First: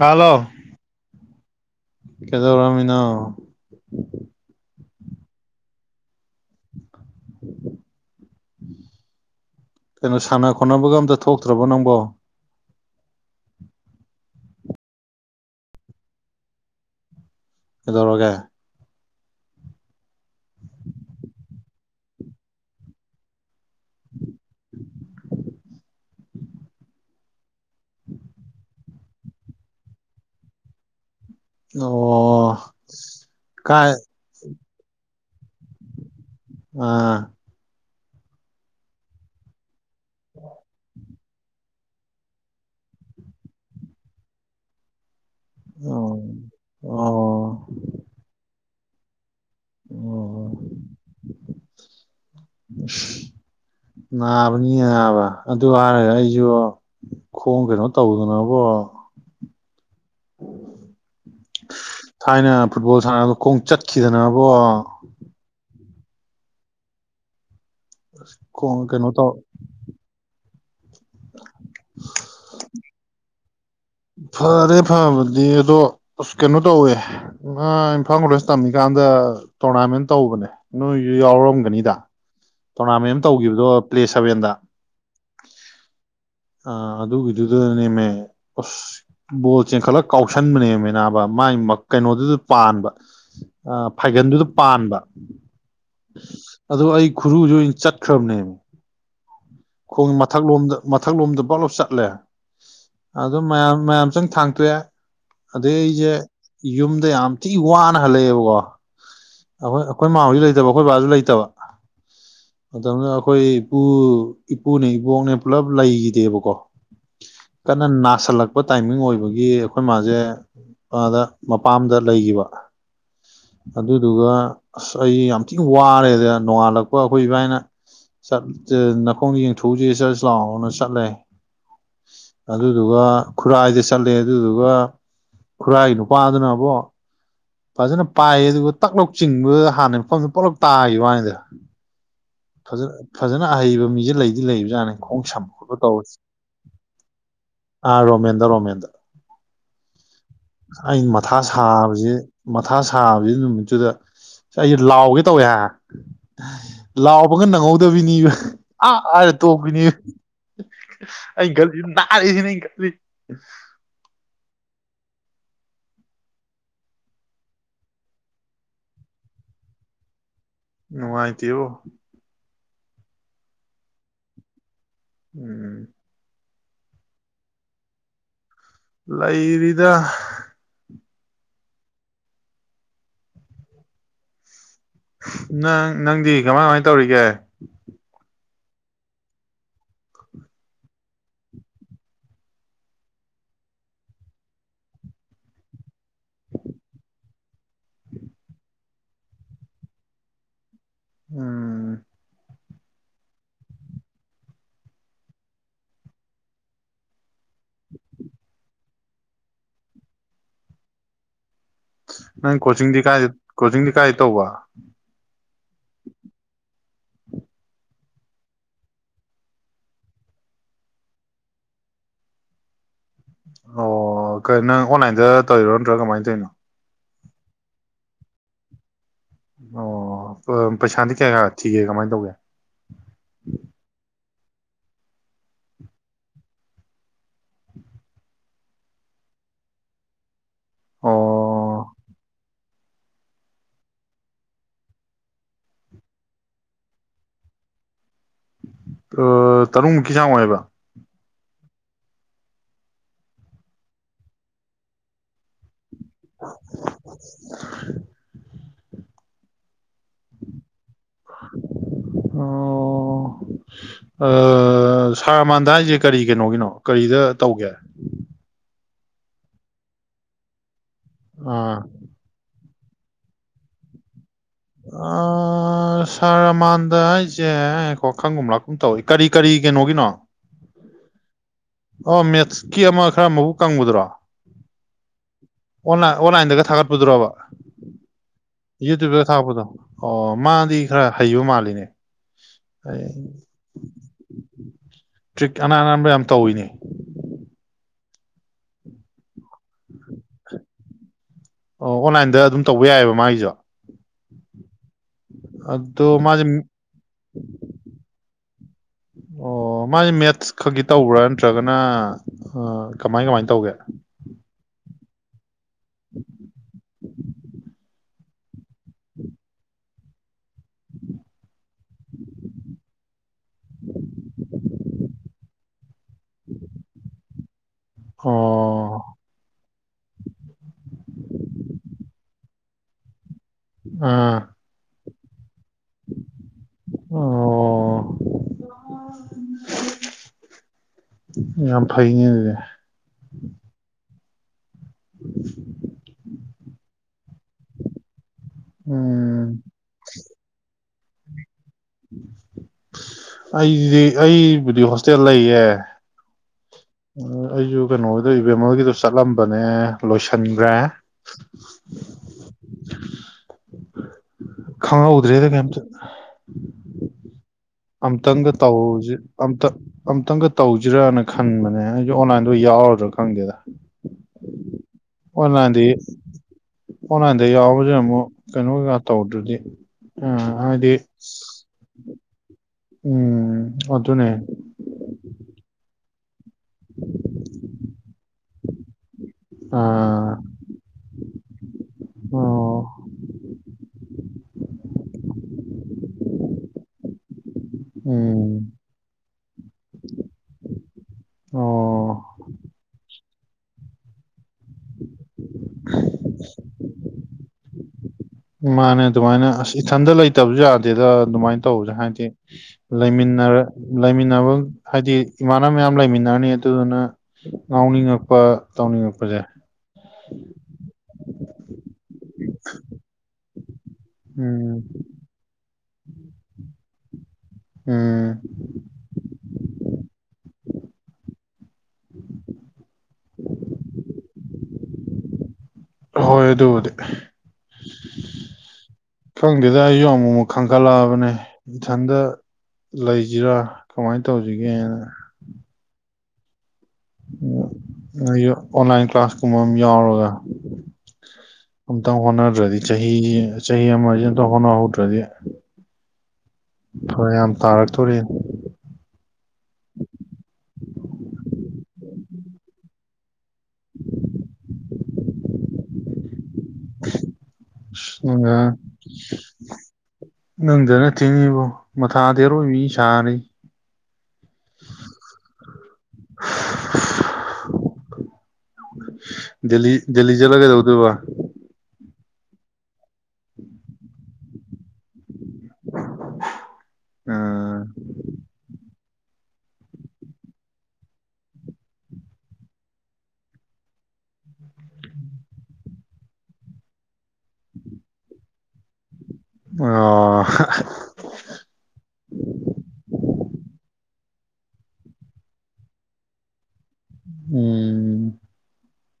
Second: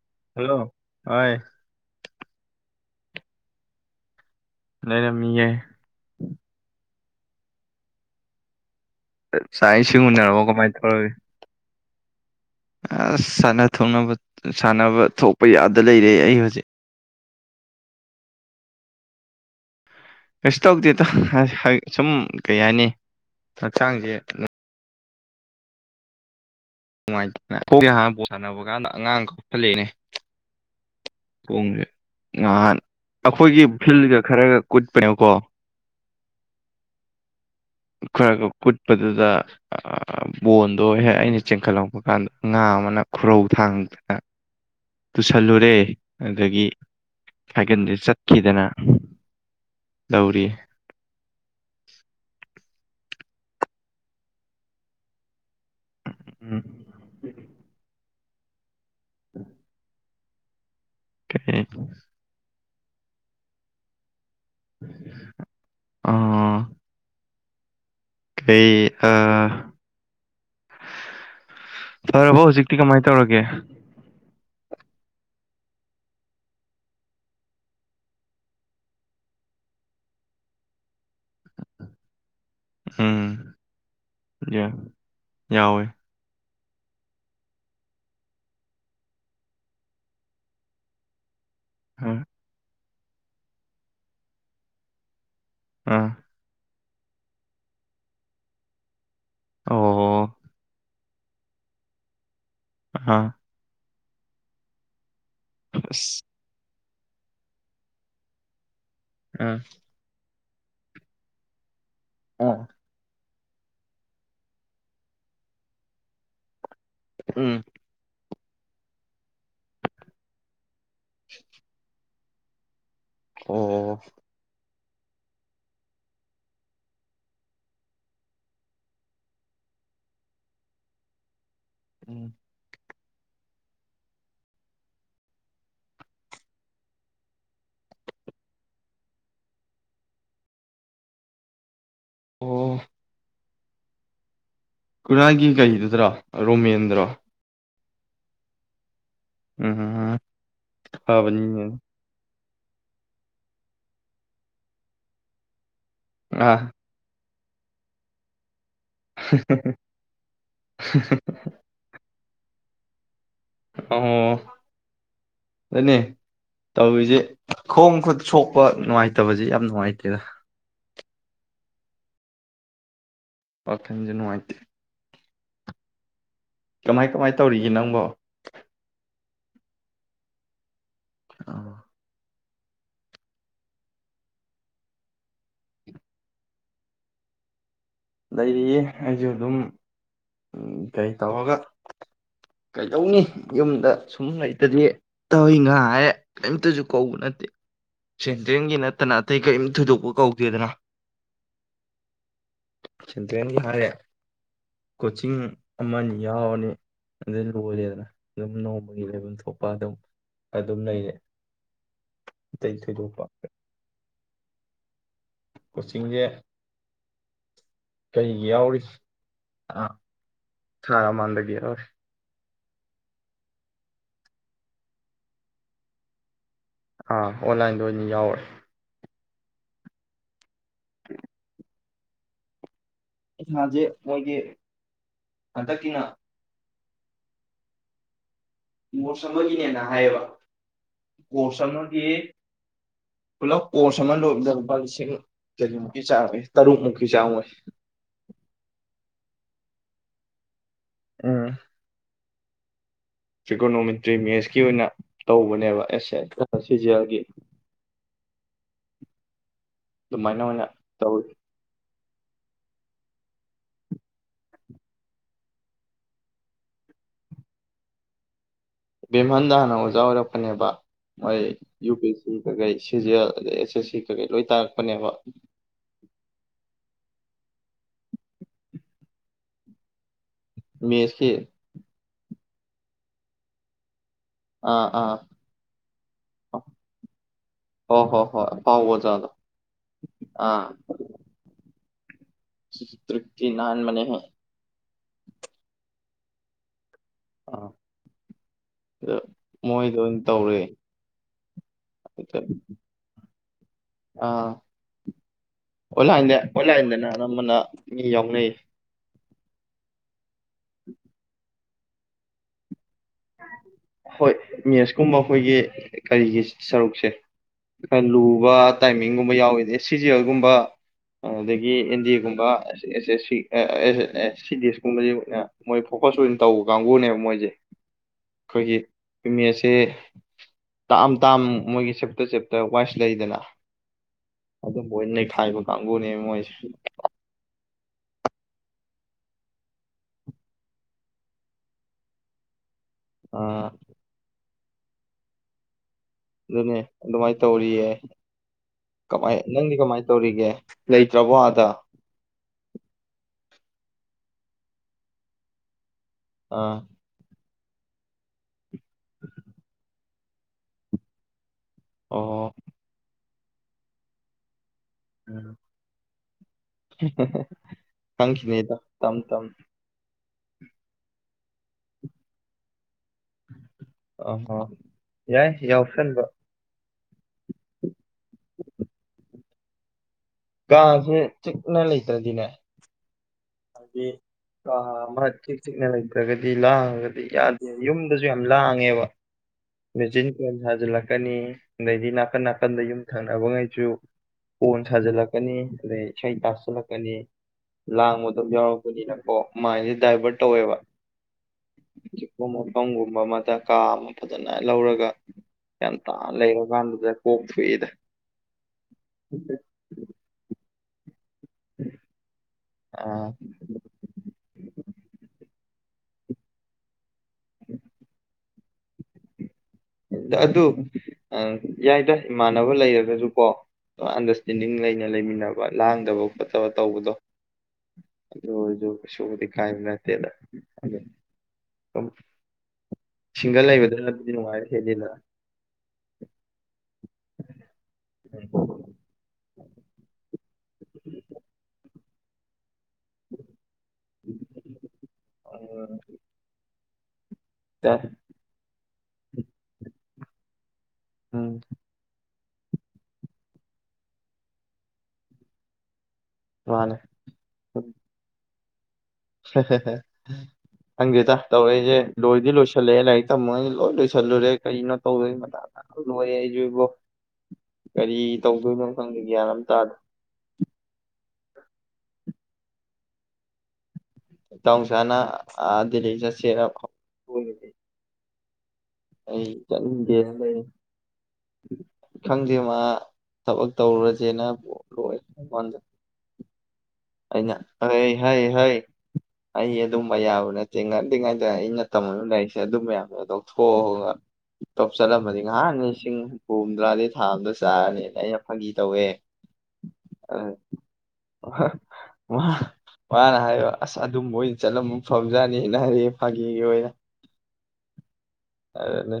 Hello hello ꯍꯣꯏ ꯀꯩꯗꯧꯔꯝꯃꯤꯅꯣ ꯂꯩꯔꯝꯃꯤꯌꯦ ꯆꯥꯛ ꯏꯁꯤꯡ ꯀꯩꯅꯣ ꯎꯅꯔꯕꯣ ꯁꯥꯟꯅ ꯀꯃꯥꯏꯅ ꯈꯣꯠꯅꯕꯒ ꯇꯧꯔꯒꯦ ꯑꯝꯇ ꯊꯣꯛꯇ꯭ꯔꯕ ꯅꯪꯕꯣ ꯑꯁ ꯁꯥꯟꯅ ꯊꯣꯛꯅꯕ ꯁꯥꯟꯅꯕ ꯊꯣꯛꯄ ꯌꯥꯗ ꯂꯩꯔꯦ ꯑꯩ ꯍꯧꯖꯤꯛ ꯀꯗꯧꯔꯒꯦ ꯀꯩꯁꯨꯇꯧꯗꯦꯗ ꯍꯥꯏ ꯍꯥꯏꯠ ꯁꯨꯝ ꯀꯩ ꯍꯥꯏꯅꯤ ꯍꯛꯆꯥꯡꯖꯦ [unintelligible] ꯅꯨꯡꯉꯥꯏꯇ ꯈꯣꯡꯒꯦ ꯉꯍꯥꯟ ꯕꯣꯜ ꯁꯥꯟꯅꯕꯀꯥꯟꯗ ꯑꯉꯥꯡ ꯀꯥꯎꯁꯜꯂꯛꯑꯦꯅꯦ ꯈꯣꯡꯖꯦ ꯑꯣ ꯉꯍꯥꯟ ꯑꯈꯣꯏꯒꯤ ꯀꯥꯏ ꯐꯤꯜꯗ ꯈꯔꯒ ꯀꯨꯠꯄꯅꯦꯕꯀꯣ ꯑꯥ ꯈꯔꯒ ꯀꯨꯠꯄꯗꯨꯗ ꯑꯥ ꯕꯣꯟꯗꯣ ꯍꯦꯛ ꯑꯩꯅ __ ꯆꯦꯟꯈꯠꯂꯛꯄ ꯀꯥꯟꯗ ꯑꯉꯥꯡ ꯑꯃꯅ ꯈꯨꯔꯧ ꯊꯥꯡꯗꯅ ꯇꯨꯁꯜꯂꯨꯔꯦ ꯑꯣ ꯑꯗꯒꯤ ꯑꯣ ꯍꯥꯏꯒꯟꯗꯦ ꯆꯠꯈꯤꯗꯅ ꯗꯧꯔꯤ ꯅꯕꯅꯤ ꯌꯥꯕ ꯑꯗꯨ ꯍꯥꯏꯔꯒ ꯑꯩꯖꯨ ꯎꯝ ꯈꯣꯡ ꯀꯩꯅꯣ ꯇꯧꯗꯅꯕꯣ [inaudible] ꯀꯩ ꯊꯥꯏꯅ ꯐꯨꯠꯕꯣꯜ ꯁꯥꯟꯅꯕꯗ ꯈꯣꯡ ꯆꯠꯈꯤꯗꯅꯕꯣ ꯑꯥ ꯑꯩ ꯈꯣꯡ ꯀꯩꯅꯣ ꯇꯧ ꯑꯥ ꯐꯔꯕꯣ ꯍꯧꯖꯤꯛꯇꯤ ꯀꯃꯥꯏ ꯇꯧꯔꯒꯦ ꯐꯔꯦ ꯐꯕꯗꯤ ꯑꯗꯣ ꯑꯁ ꯀꯩꯅꯣ ꯇꯧꯋꯦ ꯃꯥ ꯏꯝꯐꯥꯜ ꯀꯣꯂꯦꯖ ꯇꯝꯃꯤꯀꯥꯟꯗ ꯇꯣꯔꯅꯥꯃꯦꯟ ꯇꯧꯕꯅꯦ ꯅꯣꯏꯖꯨ ꯌꯥꯎꯔꯝꯒꯅꯤꯗ ꯇꯣꯔꯅꯥꯃꯦꯟ ꯑꯝ ꯎꯝ ꯇꯧꯒꯤꯕꯗꯣ ꯄ꯭ꯂꯦ ꯁꯚꯦꯟꯗ ꯌꯥ ꯌꯥꯎꯋꯦ ꯑꯥ ꯑꯗꯨꯒꯤꯗꯨꯗꯅꯦꯃꯦ ꯑꯁ ꯕꯣꯜ ꯆꯦꯟꯈꯠꯂ ꯀꯥꯎꯁꯟꯕꯅꯦꯃꯦ ꯅꯥꯕ ꯃꯥꯏ ꯃꯛ ꯑꯥ ꯀꯩꯅꯣꯗꯨꯗ ꯄꯥꯟꯕ ꯑꯥ ꯐꯥꯏꯒꯟꯗꯨꯗ ꯄꯥꯟꯕ ꯑꯥ ꯑꯗꯨꯒ ꯑꯩ ꯈꯨꯔꯨꯖꯦ ꯑꯣꯏꯅ ꯆꯠꯈ꯭ꯔꯕꯅꯦꯃꯦ ꯈꯣꯡ ꯑꯣ ꯃꯊꯛꯂꯣꯝꯗ ꯃꯊꯛ ꯂꯣꯝꯗ ꯕꯛ ꯂꯥꯎ ꯆꯠꯂꯦ ꯑꯥ ꯑꯗꯨ ꯃꯌꯥꯝ ꯃꯌꯥꯝꯆꯪ ꯊꯥꯡꯇꯣꯛꯑꯦ ꯑꯗꯩ ꯑꯩꯖꯦ ꯑꯁ ꯌꯨꯝꯗ ꯌꯥꯝ ꯊꯤ ꯋꯥꯅ ꯍꯜꯂꯛꯑꯦꯕꯀꯣ ꯑꯥ ꯑꯩꯈꯣꯏ ꯑꯩꯈꯣꯏ ꯃꯥꯥ ꯍꯣꯏꯖꯨ ꯂꯩꯇꯕ ꯑꯩꯈꯣꯏ ꯕꯥꯖꯨ ꯂꯩꯇꯕ ꯑꯥ ꯃꯇꯝꯗꯨꯗ ꯑꯩꯈꯣꯏ ꯏꯄꯨ ꯏꯄꯨꯅꯦ ꯏꯕꯣꯛꯅꯦ ꯄꯨꯜꯂꯞ ꯂꯩꯒꯤꯗꯦꯕꯀꯣ ꯎꯝ ꯀꯟꯅ ꯅꯥꯁꯜꯂꯛꯄ ꯇꯥꯏꯃꯤꯡ ꯑꯣꯏꯕꯒꯤ ꯑꯩꯈꯣꯏ ꯃꯥꯖꯦ ꯑꯗꯥ ꯃꯄꯥꯝꯗ ꯂꯩꯒꯤꯕ ꯑꯣ ꯑꯗꯨꯗꯨꯒ ꯑꯁ ꯑꯩ ꯌꯥꯝ ꯊꯤꯅ ꯋꯥꯔꯦꯗ ꯅꯣꯡꯉꯥꯜꯂꯛꯄ ꯑꯩꯈꯣꯏ ꯏꯕꯥꯏꯅ ꯆꯠꯆꯦ ꯅꯈꯣꯡꯗ ꯌꯦꯡꯊꯣꯛꯎꯖꯦ ꯆꯠꯁꯤ ꯂꯥꯛꯑꯣꯅ ꯆꯠꯂꯦ ꯎꯝ ꯑꯗꯨꯗꯨꯒ ꯈꯨꯔꯥꯏꯗ ꯆꯠꯂꯦ ꯑꯗꯨꯗꯨꯒ ꯈꯨꯔꯥꯏꯒꯤ ꯅꯨꯄꯥꯗꯨꯅꯕꯣ ꯐꯖꯅ ꯄꯥꯏ ꯑꯗꯨꯒ ꯇꯛꯂꯥꯎ ꯆꯤꯡꯕ ꯍꯥꯟꯅ ꯃꯐꯝꯗ ꯄꯣꯛꯂꯞ ꯇꯥꯒꯤꯕ ꯋꯥꯅꯤꯗ ꯑꯣ ꯐꯖ ꯐꯖꯅ ꯑꯍꯩꯕ ꯃꯤꯖꯦ ꯂꯩꯗꯤ ꯂꯩꯕꯖꯥꯠꯅꯤ ꯈꯣꯡ ꯈꯨꯔꯥꯏꯒꯤ ꯁꯝꯕ ꯈꯣꯠꯄ ꯀꯩꯗꯨꯗꯔꯣ ꯇꯧꯕꯁꯦ ꯑꯥ ꯔꯣꯃꯦꯟꯗꯔꯣ ꯑꯥ ꯔꯣꯃꯦꯟꯗ ꯔꯣꯃꯦꯟꯗ ꯎꯝ ꯑꯩꯅ ꯃꯊꯥ ꯐꯕꯅꯤꯅꯦ ꯁꯥꯕꯁꯤ꯫ ꯃꯊꯥ ꯁꯥꯕꯕꯁꯤ ꯅꯨꯃꯤꯠꯇꯨꯗ ꯑꯩꯁꯦ ꯂꯥꯎꯒꯦ ꯇꯧꯋꯦ ꯍꯥ꯫ ꯑꯥ ꯂꯥꯎꯕꯒ ꯅꯪꯍꯧꯗꯕꯤꯅꯤꯕ꯫ ꯑꯥ ꯍꯥꯏꯔ ꯇꯣꯛꯄꯤꯅꯤ ꯑꯩ ꯈꯠꯜꯂꯤ ꯅꯥꯔꯦꯁꯤꯅ ꯑꯩꯅ ꯈꯜꯂꯤꯁꯤ ꯑꯣ ꯑꯗꯨꯅꯤ ꯇꯧꯔꯤꯁꯦ ꯈꯣꯡ ꯈꯨꯠ ꯁꯣꯛꯄ ꯅꯨꯡꯉꯥꯏꯇꯕꯁꯦ ꯌꯥꯝ ꯅꯨꯡꯉꯥꯏꯇꯦꯗ꯫ ꯅꯨꯡꯉꯥꯏꯇꯦꯕꯣ꯫ ꯄꯥꯛꯊꯟꯁꯨ ꯅꯨꯡꯉꯥꯏꯇꯦ꯫ ꯎꯝ꯫ ꯀꯃꯥꯏ ꯀꯃꯥꯏ ꯇꯧꯔꯤꯒꯦ ꯅꯪꯕꯣ꯫ ꯂꯩꯔꯤꯗ꯫ [unintelligible] ꯅꯪ ꯅꯪꯗꯤ ꯀꯃꯥꯏ ꯀꯃꯥꯏꯅ ꯇꯧꯔꯤꯒꯦ꯫ ꯂꯩꯔꯤꯌꯦ ꯑꯩꯁꯨ ꯑꯗꯨꯝ ꯎꯝ ꯀꯩ ꯇꯧꯔꯒ꯫ ꯀꯩꯗꯧꯅꯤ ꯌꯨꯝꯗ ꯁꯨꯝ ꯂꯩꯇꯗꯤ꯫ ꯊꯕꯛ ꯏꯉꯥ ꯍꯥꯏꯔꯦ ꯀꯔꯤꯝꯇꯁꯨ ꯀꯧꯕ ꯅꯥꯠꯇꯦ꯫ ꯁꯦꯟꯗ꯭ꯔꯦꯡꯒꯤ ꯅꯠꯇꯅ ꯑꯇꯩ ꯀꯔꯤꯝ ꯊꯣꯏꯗꯣꯛꯄ ꯀꯧꯗꯦꯗꯅ꯫ ꯎꯝ꯫ ꯁꯦꯟꯇ꯭ꯔꯦꯜꯒꯤ ꯍꯥꯏꯔꯦ ꯀꯣꯆꯤꯡ ꯑꯃ ꯌꯥꯎꯔꯅꯤ꯫ ꯑꯗꯩ ꯂꯣꯔꯦꯗꯅ ꯑꯗꯨꯝ ꯅꯣꯡꯃꯒꯤ ꯂꯩꯐꯝ ꯊꯣꯛꯄ ꯑꯗꯨꯝ ꯑꯗꯨꯝ ꯂꯩꯔꯦ꯫ ꯅꯪ ꯑꯇꯩ ꯀꯣꯆꯤꯡꯗꯤ ꯀꯥꯏ ꯊꯣꯏꯗꯣꯛꯄ ꯀꯣꯆꯤꯡꯗꯤ ꯀꯥꯏꯗ ꯇꯧꯕ꯫ ꯀꯣꯆꯤꯡꯁꯦ꯫ ꯀꯔꯤꯒꯤ ꯌꯥꯎꯔꯤ ꯑ ꯊꯥ ꯃꯥꯟꯗꯒꯤ ꯌꯥꯎꯔꯤ꯫ ꯑꯣ ꯀꯩ ꯅꯪ ꯑꯣꯟꯂꯥꯏꯟꯗ ꯇꯧꯔꯤꯔꯣ ꯅꯠꯇ꯭ꯔꯥ ꯀꯃꯥꯏꯅ ꯇꯧꯔꯤꯅꯣ꯫ ꯑꯥ ꯑꯣꯟꯂꯥꯏꯟꯗ ꯑꯣꯏꯅ ꯌꯥꯎꯔꯦ꯫ ꯑꯣ ꯄꯩꯁꯥꯗꯤ ꯀꯌꯥ ꯀꯌꯥ ꯊꯤꯒꯦ ꯀꯃꯥꯏꯅ ꯇꯧꯒꯦ꯫ ꯄꯩꯁꯥꯁꯦ ꯃꯈꯣꯏꯒꯤ ꯍꯟꯗꯛꯀꯤꯅ ꯀꯣꯔꯁ ꯑꯃꯒꯤꯅꯦꯅ ꯍꯥꯏꯌꯦꯕ ꯑꯣ ꯀꯣꯔꯁ ꯑꯃꯒꯤ ꯄꯨꯂꯞ ꯀꯣꯔꯁ ꯑꯃ ꯂꯣꯏꯗꯕ ꯂꯨꯄꯥ ꯂꯤꯁꯤꯡ꯫ ꯆꯅꯤꯃꯨꯛꯀꯤ ꯆꯥꯡ ꯑꯣꯏ ꯇꯔꯨꯛꯃꯨꯛꯀꯤ ꯆꯥꯡꯑꯣꯏ ꯑ ꯇꯔꯨꯃꯨꯛꯀꯤ ꯆꯥꯡꯑꯣꯏꯕ꯫ ꯎꯝ꯫ ꯇꯔꯤꯀꯣꯅꯣꯃꯤꯇ꯭ꯔꯤ ꯃꯦꯁꯀꯤ ꯑꯣꯏꯅ ꯇꯧꯕꯅꯦꯕ ꯑꯦꯁ ꯑꯦ ꯁꯤꯖꯤꯜꯒꯤ [unintelligible] ꯑꯗꯨꯃꯥꯏꯅ ꯑꯣꯏꯅ ꯇꯧꯋꯤ꯫ ꯑꯣ꯫ ꯑ ꯁꯥꯔ ꯔꯃꯥꯟꯗꯥ ꯍꯥꯏꯁꯦ ꯀꯔꯤ ꯀꯩꯅꯣꯒꯤꯅꯣ ꯀꯔꯤꯗ ꯇꯧꯒꯦ꯫ ꯚꯦꯝꯍꯟꯗ ꯍꯥꯟꯅ ꯑꯣꯖꯥ ꯑꯣꯏꯔꯛꯄꯅꯦꯕ ꯃꯣꯏ ꯑꯥ ꯌꯨ ꯄꯦ ꯁꯤ ꯀꯩꯀꯩ ꯁꯤꯖꯤꯑꯦꯜ ꯑꯗꯩ ꯑꯦꯁ ꯑꯦꯁ ꯁꯤ ꯀꯩꯀꯩ ꯂꯣꯏ ꯇꯥꯔꯛꯄꯅꯦꯕ꯫ ꯁꯥꯔ ꯔꯃꯥꯟꯗ ꯍꯥꯏꯁꯦ ꯀꯣ ꯈꯪꯒꯨꯝꯕ ꯂꯥꯛꯀꯨꯝ ꯇꯧꯏ ꯀꯔꯤ ꯀꯔꯤ ꯀꯩꯅꯣꯒꯤꯅꯣ꯫ ꯃꯦꯁꯀꯤ꯫ ꯑꯣ ꯃꯦꯠꯁꯀꯤ ꯑꯃ ꯈꯔ ꯃꯕꯨꯛ ꯀꯪꯕꯉꯗꯨꯔꯣ ꯑꯥ ꯑꯥ ꯑꯣꯟꯥꯏ ꯑꯣꯟꯂꯥꯏꯟꯗꯒ ꯊꯥꯒꯠꯄꯗꯨ꯭ꯔꯣꯕ꯫ ꯑꯣ ꯍꯣ ꯍꯣꯏ꯫ ꯑꯐꯥꯎꯕ ꯌꯨꯇ꯭ꯌꯨꯕꯇ ꯑꯣꯖꯥꯗꯣ ꯊꯥꯛꯔꯛꯄꯗꯣ ꯑꯣ ꯑꯥ ꯃꯥꯗꯤ ꯈꯔ ꯍꯩꯕ ꯃꯥꯜꯂꯤꯅꯦ꯫ ꯑꯩ ꯇ꯭ꯔꯤꯛꯇꯤ ꯅꯥꯟꯕꯅꯦꯍꯦ ꯇ꯭ꯔꯤꯛ ꯑꯅꯥꯟ ꯑꯅꯥꯟꯕ ꯌꯥꯝ ꯇꯧꯋꯤꯅꯦ ꯑ ꯑꯗꯣ ꯃꯣꯏꯗ ꯑꯣꯏꯅ ꯇꯧꯔꯦ ꯑꯣ ꯑꯣꯟꯂꯥꯏꯟꯗ ꯑꯗꯨꯝ ꯇꯧꯕ ꯌꯥꯏꯕ ꯃꯥꯒꯤꯖꯨ ꯑꯥ ꯑꯗꯣ ꯑꯣꯟꯂꯥꯏꯟꯗ ꯃꯥꯁꯦ ꯑꯣꯟꯂꯥꯏꯟꯗꯅ ꯑꯅꯝꯕꯅ ꯃꯤ ꯌꯥꯎꯅꯩ ꯑꯣ ꯃꯥꯁꯦ ꯃꯦꯠꯁ ꯈꯛꯀꯤ ꯇꯧꯕ꯭ꯔꯥ ꯅꯠꯇ꯭ꯔꯒꯅ ꯀꯃꯥꯏ ꯀꯃꯥꯏꯅ ꯇꯧꯒꯦ ꯍꯣꯏ ꯃꯦꯠꯁꯀꯨꯝꯕ ꯑꯩꯈꯣꯏꯒꯤ ꯀꯔꯤꯒꯤ ꯁꯔꯨꯛꯁꯦ ꯈꯔ ꯂꯨꯕ ꯇꯥꯏꯃꯤꯡꯒꯨꯝꯕ ꯌꯥꯎꯋꯤꯗꯅ ꯁꯤ-ꯖꯤ-ꯑꯦꯜ ꯒꯨꯝꯕ ꯑꯗꯨꯗꯒꯤ ꯑꯦꯟ-ꯗꯤ-ꯑꯦ ꯒꯨꯝꯕ ꯑꯦꯁ-ꯑꯦꯁ-ꯁꯤ ꯑꯦꯁ ꯑꯦꯁ ꯁꯤ ꯗꯤ ꯑꯦꯁ ꯀꯨꯝꯕꯁꯤꯅꯥ ꯃꯣꯏ ꯐꯣꯀꯁ ꯑꯣꯏꯅ ꯇꯧꯕ ꯀꯥꯡꯒꯨꯅꯦꯕ ꯃꯣꯏꯖꯦ ꯑꯩꯈꯣꯏꯒꯤ ꯑꯣ ꯃꯦꯠꯁ ꯁꯦ ꯇꯥꯝ ꯇꯥꯝ ꯃꯣꯏꯒꯤ ꯆꯦꯞꯇꯔ ꯆꯦꯞꯇꯔ ꯋꯥꯏꯁ ꯂꯩꯗꯅ ꯑꯥ ꯑꯗꯨꯝꯕ ꯑꯣꯏꯅꯥ ꯅꯩꯈꯥꯏꯕ ꯀꯥꯡꯕꯨꯅꯦꯕ ꯃꯣꯏꯖꯦ ꯑꯣ ꯌꯥꯝ ꯐꯩꯅꯦ ꯑꯗꯨꯗꯤ ꯑ [inaudible] ꯑꯗꯨꯅꯦ ꯑꯗꯨꯃꯥꯏ ꯇꯧꯔꯤꯌꯦ ꯀꯃꯥꯏ ꯎꯝ ꯅꯪꯗꯤ ꯀꯃꯥꯏꯅ ꯇꯧꯔꯤꯒꯦ ꯂꯩꯇ꯭ꯔꯕꯣ ꯑꯥꯗ ꯑꯩꯗꯤ ꯑꯩꯕꯨꯗꯤ ꯍꯣꯁꯇꯦꯜ ꯂꯩꯌꯦ ꯑꯥ ꯑꯩꯖꯨ ꯀꯩꯅꯣꯒꯤꯗ ꯏꯕꯦꯝꯃꯜꯒꯤꯗ ꯆꯠꯂꯝꯕꯅꯦ ꯂꯣꯏꯁꯟꯒ꯭ꯔꯦ ꯑꯣ ꯈꯪꯍꯧꯗꯔꯦꯗ ꯀꯩꯝꯇꯥ [unintelligible] ꯑꯝꯇꯪꯒ ꯈꯪꯈꯤꯅꯤꯗ ꯇꯧꯖꯤ ꯇꯝ ꯇꯝ ꯑꯝꯇ ꯑꯝꯇꯪꯒ ꯇꯧꯖꯤꯔꯅ ꯈꯟꯕꯅꯦ ꯑꯩꯖꯨ ꯑꯣꯟꯂꯥꯏꯟꯗ ꯑꯣꯏ ꯌꯥꯎꯔꯗ꯭ꯔꯥ ꯈꯪꯗꯦꯗ ꯑ ꯍꯣ ꯑꯣꯟꯂꯥꯏꯟꯗꯤ ꯑꯣꯟꯂꯥꯏꯟꯗ ꯌꯥꯎꯕꯖꯤ ꯑꯃꯨꯛ ꯀꯩꯅꯣ ꯀꯩꯀꯥ ꯇꯧꯗ꯭ꯔꯗꯤ ꯑ ꯍꯥꯏꯗꯤ ꯀꯥꯁꯦ ꯆꯤꯛꯅ ꯂꯩꯇ꯭ꯔꯗꯤꯅꯦ ꯎꯝ ꯍꯥꯏꯗꯤ ꯑꯗꯨꯅꯦ ꯀꯥ ꯑꯃꯔꯛ ꯆꯤꯛ ꯆꯤꯛꯅ ꯂꯩꯇ꯭ꯔꯒꯗꯤ ꯂꯥꯡ ꯉꯥꯒꯗꯤ ꯌꯥ ꯌꯨꯝꯗꯖꯨ ꯌꯥꯝ ꯂꯥꯡꯉꯦꯕ ꯃꯦꯆꯤꯟ ꯑꯥ ꯀꯣꯟ ꯁꯥꯖꯤꯜꯂꯛꯀꯅꯤ ꯑꯗꯩꯗꯤ ꯅꯥꯀꯟ ꯑꯣ ꯅꯥꯀꯟꯗ ꯌꯨꯝ ꯊꯪꯅꯕꯒꯩꯖꯨ ꯀꯣꯟ ꯁꯥꯖꯤꯜꯂꯛꯀꯅꯤ ꯑꯗꯩ ꯏꯁꯩ ꯇꯥꯁꯤꯜꯂꯛꯀꯅꯤ ꯂꯥꯡꯕ ꯗꯨꯝ ꯎꯝ ꯌꯥꯎꯔꯛꯄꯅꯤꯅꯀꯣ ꯃꯥꯏꯟꯖꯦ ꯗꯥꯏꯚ꯭ꯔꯠ ꯇꯧꯋꯦꯕ ꯑꯣ ꯑꯥꯆꯤꯛꯄꯥ ꯃꯐꯝꯒꯨꯝꯕ ꯑꯃꯗ ꯀꯥꯝ ꯐꯖꯅ ꯂꯧꯔꯒ ꯒ꯭ꯌꯥꯟꯇꯥꯅ ꯂꯩꯔꯀꯥꯟꯗꯨꯗ ꯀꯣꯛ ꯊꯣꯛꯏꯗ ꯃꯥꯅꯦ ꯑꯗꯨꯃꯥꯏꯅ ꯑꯁ ꯏꯊꯟꯇ ꯂꯩꯇꯕꯖꯨ ꯌꯥꯗꯦꯗ ꯑꯗꯨꯃꯥꯏꯅ ꯇꯧꯕꯗꯥ ꯍꯥꯏꯗꯤ ꯑꯥ ꯂꯩꯃꯤꯟꯅꯔ ꯂꯩꯃꯤꯟꯅꯕ ꯍꯥꯏꯗꯤ ꯏꯃꯥꯟꯅꯕ ꯃꯌꯥꯝ ꯂꯩꯃꯤꯟꯅꯔꯅꯤ ꯑꯗꯨꯗꯨꯅ ꯉꯥꯎꯅꯤꯡꯉꯛꯄ ꯇꯧꯅꯤꯡꯉꯛꯄꯖꯦ ꯑꯗꯨ ꯌꯥꯏꯗ ꯏꯃꯥꯟꯅꯕ ꯂꯩꯔꯒꯖꯨ ꯀꯣ ꯑꯟꯗ꯭ꯔꯁꯇꯦꯟꯗꯤꯡ ꯎꯝ ꯂꯩꯅ ꯂꯩꯃꯤꯟꯅꯕ ꯂꯥꯡꯗꯕ ꯈꯣꯠꯇꯕ ꯇꯧꯕꯗꯣ ꯎꯝ ꯑꯗꯨ ꯑꯣꯏꯔꯖꯨ ꯀꯩꯁꯨꯕꯨꯗꯤ ꯀꯥꯏꯕ ꯅꯠꯇꯦꯗ ꯑꯗꯣ ꯁꯨꯝ ꯁꯤꯡꯒꯜ ꯂꯩꯕꯗꯨꯅꯕꯨꯗꯤ ꯅꯨꯡꯉꯥꯏꯕ ꯍꯦꯜꯂꯤꯅ ꯍꯣꯏ ꯑꯗꯨꯕꯨꯗꯤ ꯈꯪꯗꯦꯗ ꯑꯩꯖꯨ ꯑꯃꯨꯛꯃꯨꯛ ꯈꯟꯒꯠꯂꯛꯑꯕꯅꯦ ꯏꯊꯟꯗ ꯂꯩꯖꯤꯔꯥ ꯀꯃꯥꯏꯅ ꯇꯧꯖꯤꯒꯦꯅ [unintelligible] ꯇ- ꯑꯩꯖꯨ ꯑꯣꯟꯂꯥꯏꯟ ꯀ꯭ꯂꯥꯁ ꯀꯨꯝꯕ ꯑꯃ ꯌꯥꯎꯔꯒ ꯎꯝ, ꯑꯝꯛꯇꯪ ꯍꯣꯠꯅꯗ꯭ꯔꯗꯤ ꯆꯍꯤ ꯆꯍꯤ ꯑꯃꯖꯤ ꯑꯝꯛꯇꯪ ꯍꯣꯠꯅꯍꯧꯗ꯭ꯔꯗꯤ ꯃꯥꯅꯦ ꯐꯔꯛ ꯌꯥꯝ ꯇꯥꯔꯛꯇꯣꯔꯦ ꯍꯦꯍꯦꯍꯦ ꯈꯪꯗꯦꯗ ꯇꯧꯔꯤꯖꯦ ꯂꯣꯏꯗꯤ ꯂꯣꯏꯁꯤꯜꯂꯛꯑꯦ ꯂꯥꯏꯔꯤꯛ ꯇꯝꯃꯉꯩꯁꯦ ꯂꯣꯏ ꯂꯣꯏꯁꯤꯜꯂꯨꯔꯦ ꯀꯔꯤꯅꯣ ꯇꯧꯗꯣꯏ ꯃꯊꯥ ꯂꯣꯏꯔꯦ ꯑꯩꯖꯨ ꯏꯕꯣ ꯀꯔꯤ ꯅꯪꯒ ꯇꯧꯗꯣꯏꯅꯣ ꯈꯪꯗꯦ ꯒ꯭ꯌꯥꯟ ꯑꯝ ꯇꯥꯗꯦ ꯅꯪꯗ ꯅꯠꯇꯦꯅꯦ ꯏꯕꯣ ꯃꯊꯥꯗꯤ ꯑꯔꯣꯏꯕꯤ ꯁꯥꯔꯤ ꯏꯇꯥꯎ ꯁꯥꯅ ꯑ ꯗꯦꯜꯂꯤ ꯆꯠꯁꯦꯅ ꯑꯩ ꯗꯦꯂꯤ ꯆꯠꯅꯤꯡꯗꯦꯅ ꯗꯦꯜꯂꯤ ꯆꯠꯂ ꯂꯩꯔꯤ ꯀꯩꯗꯧꯗꯣꯏꯕ ꯈꯪꯗꯦ ꯃꯥ ꯊꯕꯛ ꯇꯧꯔꯨꯔꯖꯦꯅ ꯂꯣꯏꯔꯦ ꯑꯩꯉꯣꯟꯗ ꯑꯩꯅ ꯑꯥ ꯍꯥꯏ ꯍꯥꯏ ꯍꯩ ꯑꯩ ꯑꯗꯨꯝꯕ ꯌꯥꯕ ꯅꯠꯇꯦ ꯉꯜꯂꯤꯉꯩꯗ ꯑꯩꯅ ꯇꯝꯃꯨꯕ ꯂꯩꯔꯤꯛꯁꯦ ꯑꯗꯨꯝꯕ ꯃꯌꯥꯝꯗꯣ ꯇꯣꯊꯣꯛ ꯑꯒ ꯇꯣꯞ ꯆꯠꯂꯝꯃꯗꯤ ꯉꯍꯥꯟ ꯂꯤꯁꯤꯡ ꯍꯨꯝꯐꯨ ꯍꯨꯝꯗ꯭ꯔꯥꯗꯤ ꯊꯥ ꯑꯝꯗ ꯆꯥꯔꯅꯤꯅ ꯑꯩꯅ ꯐꯥꯒꯤ ꯇꯧꯋꯦ ꯑꯣ ꯑ [unintelligible] ꯃꯥꯅ ꯍꯥꯏꯕ ꯑꯁ ꯑꯗꯨꯝꯕ ꯑꯣꯏꯅ ꯆꯠꯂꯝꯕ ꯐꯕꯖꯥꯠꯅꯤꯅ ꯍꯥꯏꯔꯛ ꯐꯥꯒꯤꯒꯤ ꯑꯣꯏꯅ ꯎꯝ ꯑꯗꯨꯅꯦ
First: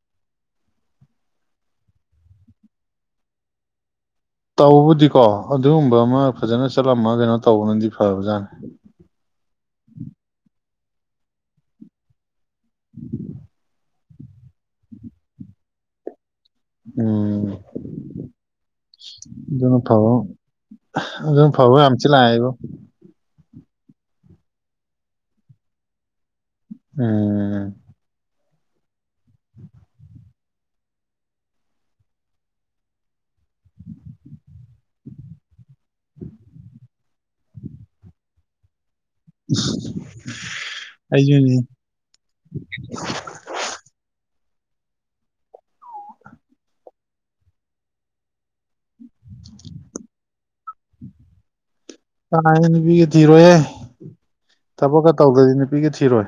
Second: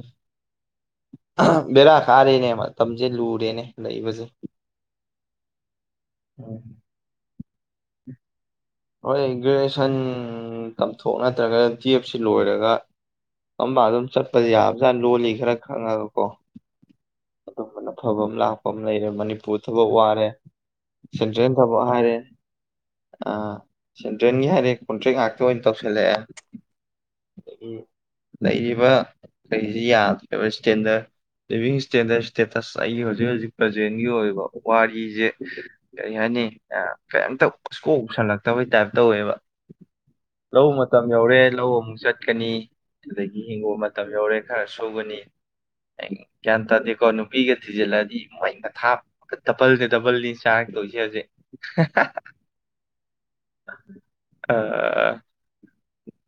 ꯕꯦꯔꯥ ꯀꯥꯔꯦꯅꯦ ꯃꯇꯝꯖꯦ ꯂꯨꯔꯦꯅꯦ ꯂꯩꯕꯖꯦ ꯇꯧꯕꯕꯨꯗꯤꯀꯣ ꯑꯗꯨꯒꯨꯝꯕ ꯑꯃ ꯐꯖꯅ ꯆꯠꯂꯝꯃ ꯀꯩꯅꯣ ꯇꯧꯕꯅꯗꯤ ꯐꯔꯕꯖꯥꯠꯅꯤ ꯍꯣꯏ ꯒ꯭ꯔꯦꯖꯨꯑꯦꯁꯟ ꯇꯝꯊꯣꯛ ꯅꯠꯇ꯭ꯔꯒ ꯇꯨꯌꯦꯐ ꯁꯤ ꯂꯣꯏꯔꯒ ꯒ ꯑꯝꯕ ꯑꯗꯨꯝ ꯆꯠꯄꯗ ꯌꯥꯕꯖꯥꯠꯅꯤ ꯂꯣꯜ ꯂꯤ ꯈꯔ ꯈꯪꯉꯒꯀꯣ ꯎꯝ ꯑꯗꯨꯒꯝꯕꯅ ꯐꯕ ꯑꯃ ꯂꯥꯛꯄ ꯑꯃ ꯂꯩꯔꯦ ꯃꯅꯤꯄꯨꯔ ꯑꯗꯨꯅ ꯊꯕꯛ ꯐꯕ ꯋꯥꯔꯦ ꯑꯗꯨꯅ ꯁꯦꯟꯇ꯭ꯔꯦꯜ ꯐꯕ ꯊꯥꯕꯛ ꯌꯥꯝ ꯊꯤ ꯍꯥꯏꯔꯦ ꯂꯥꯛꯑꯦꯕꯣ ꯑ ꯁꯦꯟꯇ꯭ꯔꯦꯟꯒꯤ ꯍꯥꯏꯔꯦ ꯀꯣꯟꯇ꯭ꯔꯦꯛ ꯉꯥꯛꯇ ꯑꯣꯏꯅ ꯇꯧꯁꯤꯜꯂꯛꯑꯦ ꯎꯝ ꯂꯩꯔꯤꯕ ꯀꯔꯤꯖꯦ ꯌꯥꯗ꯭ꯔꯦꯕ ꯏꯁꯇꯦꯟꯗꯔ ꯂꯤꯕꯤꯡ ꯏꯁꯇꯦꯟꯗꯔꯠ ꯏꯁꯇꯦꯇꯁ ꯑꯩꯒꯤ ꯍꯧꯖꯤꯛ ꯍꯧꯖꯤꯛ ꯄ꯭ꯔꯖꯦꯟꯒꯤ ꯑꯣꯏꯕ ꯋꯥꯔꯤꯖꯦ ꯀꯔꯤ ꯍꯥꯏꯅꯤ ꯀꯩꯝꯇ ꯀꯣꯛꯁꯜꯂꯛꯇꯕꯩ ꯇꯥꯏꯞ ꯇꯧꯋꯦꯕ ꯂꯧ ꯃꯇꯝ ꯌꯧꯔꯦ ꯑꯩꯁꯨꯅꯤ ꯂꯧ ꯑꯃꯨꯛ ꯆꯠꯀꯅꯤ ꯑꯗꯒꯤ ꯍꯤꯡꯒꯣꯜ ꯃꯇꯝ ꯌꯧꯔꯦ ꯈꯔ ꯁꯨꯒꯅꯤ ꯇꯂꯦꯀꯣ ꯅꯨꯄꯤꯒ ꯊꯤꯖꯤꯜꯂꯗꯤ ꯃꯩ ꯃꯊꯥꯞ ꯗꯕꯜꯗ ꯗꯕꯜꯅꯤ ꯆꯥꯔꯛ ꯇꯣꯏꯖꯦ ꯍꯧꯖꯤꯛ [inaudible] ꯀꯥꯏ ꯅꯨꯄꯤꯒ ꯊꯤꯔꯣꯏꯍꯦ ꯑ ꯊꯕꯛꯀ ꯇꯧꯗ꯭ꯔꯗꯤ ꯅꯨꯄꯤꯒ ꯊꯤꯔꯣꯏ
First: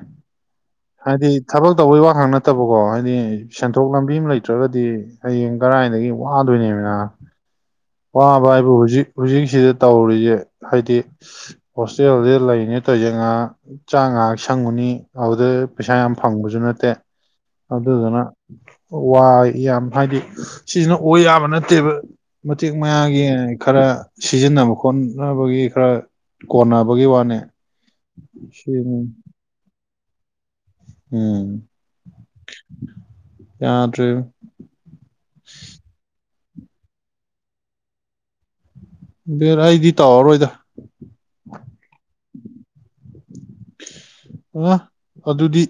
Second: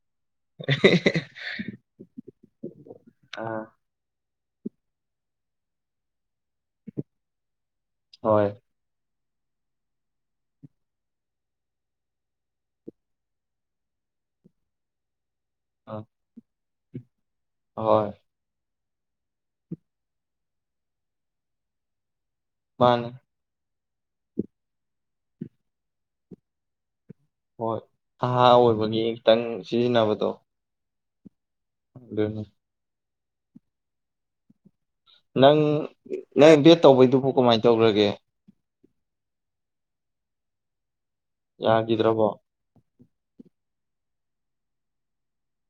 ꯍꯥꯏꯗꯤ ꯊꯕꯛ ꯇꯧꯕꯩ ꯋꯥ ꯈꯛ ꯅꯠꯇꯕꯀꯣ ꯍꯥꯏꯗꯤ ꯑꯥ ꯁꯦꯟꯊꯣ ꯊꯣꯛ ꯂꯝꯕꯤ ꯑꯃ ꯂꯩꯇ꯭ꯔꯒꯗꯤ ꯍꯌꯦꯡ ꯀꯔꯥꯏꯗꯒꯤ ꯋꯥꯗꯣꯏꯅꯤꯗꯅ ꯍꯣꯏ ꯋꯥꯕ ꯍꯥꯏꯕꯨ ꯍꯧꯖꯤꯛ ꯍꯧꯖꯤꯛꯁꯤꯗ ꯇꯧꯔꯤꯖꯦ ꯍꯥꯏꯗꯤ ꯍꯣꯁꯇꯦꯜꯖꯤ ꯂꯩꯔꯤꯅꯤ ꯇꯥꯎꯏꯖꯦ ꯉꯍꯥꯛ ꯆꯥ ꯉꯍꯥꯛ ꯁꯪꯉꯨꯅꯤ ꯑꯗꯨꯗ ꯄꯩꯁꯥ ꯑ ꯌꯥꯝ ꯐꯪꯕꯁꯨ ꯅꯠꯇꯦ ꯍꯣꯏ ꯑꯗꯨꯗꯨꯅ ꯋꯥꯏ ꯌꯥꯝ ꯍꯥꯏꯗꯤ ꯁꯤꯖꯤꯅ ꯑꯣꯏ ꯌꯥꯕ ꯅꯠꯇꯦꯕ ꯃꯇꯦꯛ ꯃꯥꯅꯦ ꯃꯌꯥꯒꯤ ꯈꯔ ꯁꯤꯖꯤꯟꯅꯕ ꯈꯣꯠꯅꯕꯒꯤ ꯈꯔ ꯀꯣꯟꯅꯕꯒꯤ ꯋꯥꯅꯦ ꯍꯣꯏ ꯑꯍꯥ ꯁꯤꯅꯤ ꯑꯣꯏꯕꯒꯤ ꯈꯤꯇꯪ ꯁꯤꯖꯤꯟꯅꯕꯗꯣ ꯎꯝ ꯈꯪꯗꯦꯅꯦ ꯌꯥꯗ꯭ꯔꯦ ꯅꯪ ꯅꯪ ꯕꯦꯠ ꯇꯧꯕꯩꯗꯨꯕꯨ ꯀꯃꯥꯏ ꯇꯧꯒꯔꯒꯦ ꯕꯦꯠ ꯑꯩꯗꯤ ꯇꯧꯔꯔꯣꯏꯗ ꯌꯥꯒꯤꯗ꯭ꯔꯕꯣ ꯑꯗꯨꯗꯤ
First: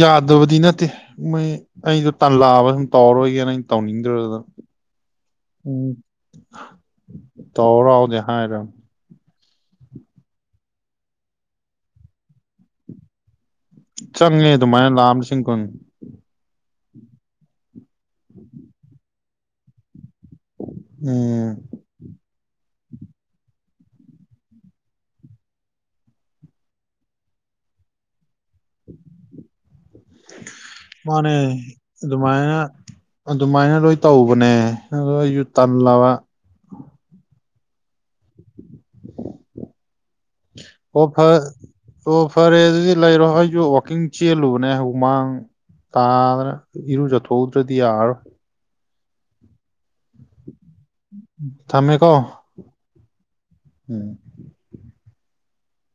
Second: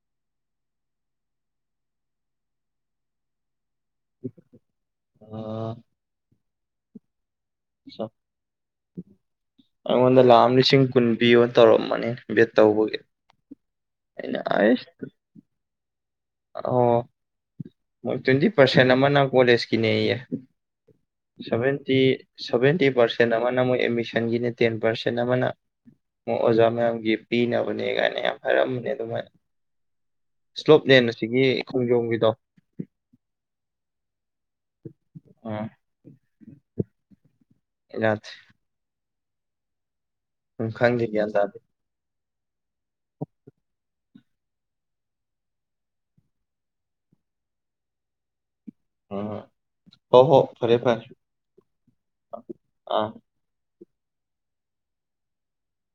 ꯌꯥꯗꯕꯗꯤ ꯅꯠꯇꯦ ꯃꯣꯏ ꯑꯩꯗꯣ ꯇꯥꯟꯂꯛꯑꯕ ꯁꯨꯝ ꯇꯧꯔꯔꯣꯏꯒꯦꯅ ꯑꯩꯅ ꯇꯧꯅꯤꯡ ꯑꯥ ꯑꯆꯥ ꯇꯧꯔꯥꯎꯗꯤ ꯍꯥꯏꯔꯝꯅꯦ ꯑꯩꯉꯣꯟꯗ ꯂꯥꯈ ꯑꯃ ꯂꯤꯁꯤꯡ ꯀꯨꯟ ꯄꯤꯌꯣ ꯇꯧꯔꯝꯃꯅꯤ ꯚꯦꯠ ꯇꯧꯕꯒꯤ ꯑꯩꯅ ꯆꯪꯉꯦ ꯑꯩꯁ ꯑꯗꯨꯃꯥꯏꯅ ꯂꯥꯈꯑꯃ ꯂꯤꯁꯤꯡ ꯀꯨꯟ ꯑꯣ ꯇ꯭ꯨꯋꯦꯟꯇꯤ ꯄꯥꯔꯁꯦꯟ ꯑꯃꯅ ꯀꯣꯂꯦꯖꯀꯤꯅꯦꯌꯦ ꯎꯝ ꯁꯚꯦꯟꯇꯤ ꯁꯚꯦꯟꯇꯤ ꯄꯥꯔꯁꯦꯟ ꯑꯃꯅ ꯃꯣꯏ ꯑꯦꯗꯃꯤꯁꯟꯒꯤꯅꯦ ꯇꯦꯟ ꯄꯥꯔꯁꯦꯟ ꯑꯃꯅ ꯑꯣꯖꯥ ꯃꯌꯥꯝꯒꯤ ꯄꯤꯅꯕꯅꯦ ꯀꯥꯏꯅ ꯌꯥꯝ ꯍꯥꯏꯔꯝꯕꯅꯦ ꯑꯗꯨꯃꯣꯏꯅ ꯁ꯭ꯂꯣꯞ ꯂꯦꯟ ꯃꯅꯦ ꯑꯗꯨꯃꯥꯏꯅ ꯑꯗꯨꯃꯥꯏꯅ ꯂꯣꯏ ꯇꯧꯕꯅꯦ ꯑꯗꯨ ꯑꯩꯖꯨ ꯎꯝ ꯇꯜꯂꯕ [unintelligible] ꯎꯝ ꯈꯪꯗꯦ ꯑꯣ ꯒ꯭ꯌꯥꯟ ꯐꯥꯔꯦ ꯇꯥꯗꯦ ꯑꯣ ꯐꯔꯦ ꯑꯗꯨꯗꯤ ꯂꯩꯔꯣ ꯑꯩꯖꯨ ꯋꯥꯀꯤꯡ ꯆꯦꯜꯂꯨꯕꯅꯦ ꯍꯨꯃꯥꯡ ꯇꯥꯗꯅ ꯏꯔꯨꯖꯊꯣꯛꯎꯗ꯭ꯔꯗꯤ ꯌꯥꯔꯔꯣꯏ ꯍꯣꯏ ꯍꯣꯏ ꯐꯔꯦ ꯐꯔꯦ ꯊꯝꯃꯦꯀꯣ ꯑꯥ ꯎꯝ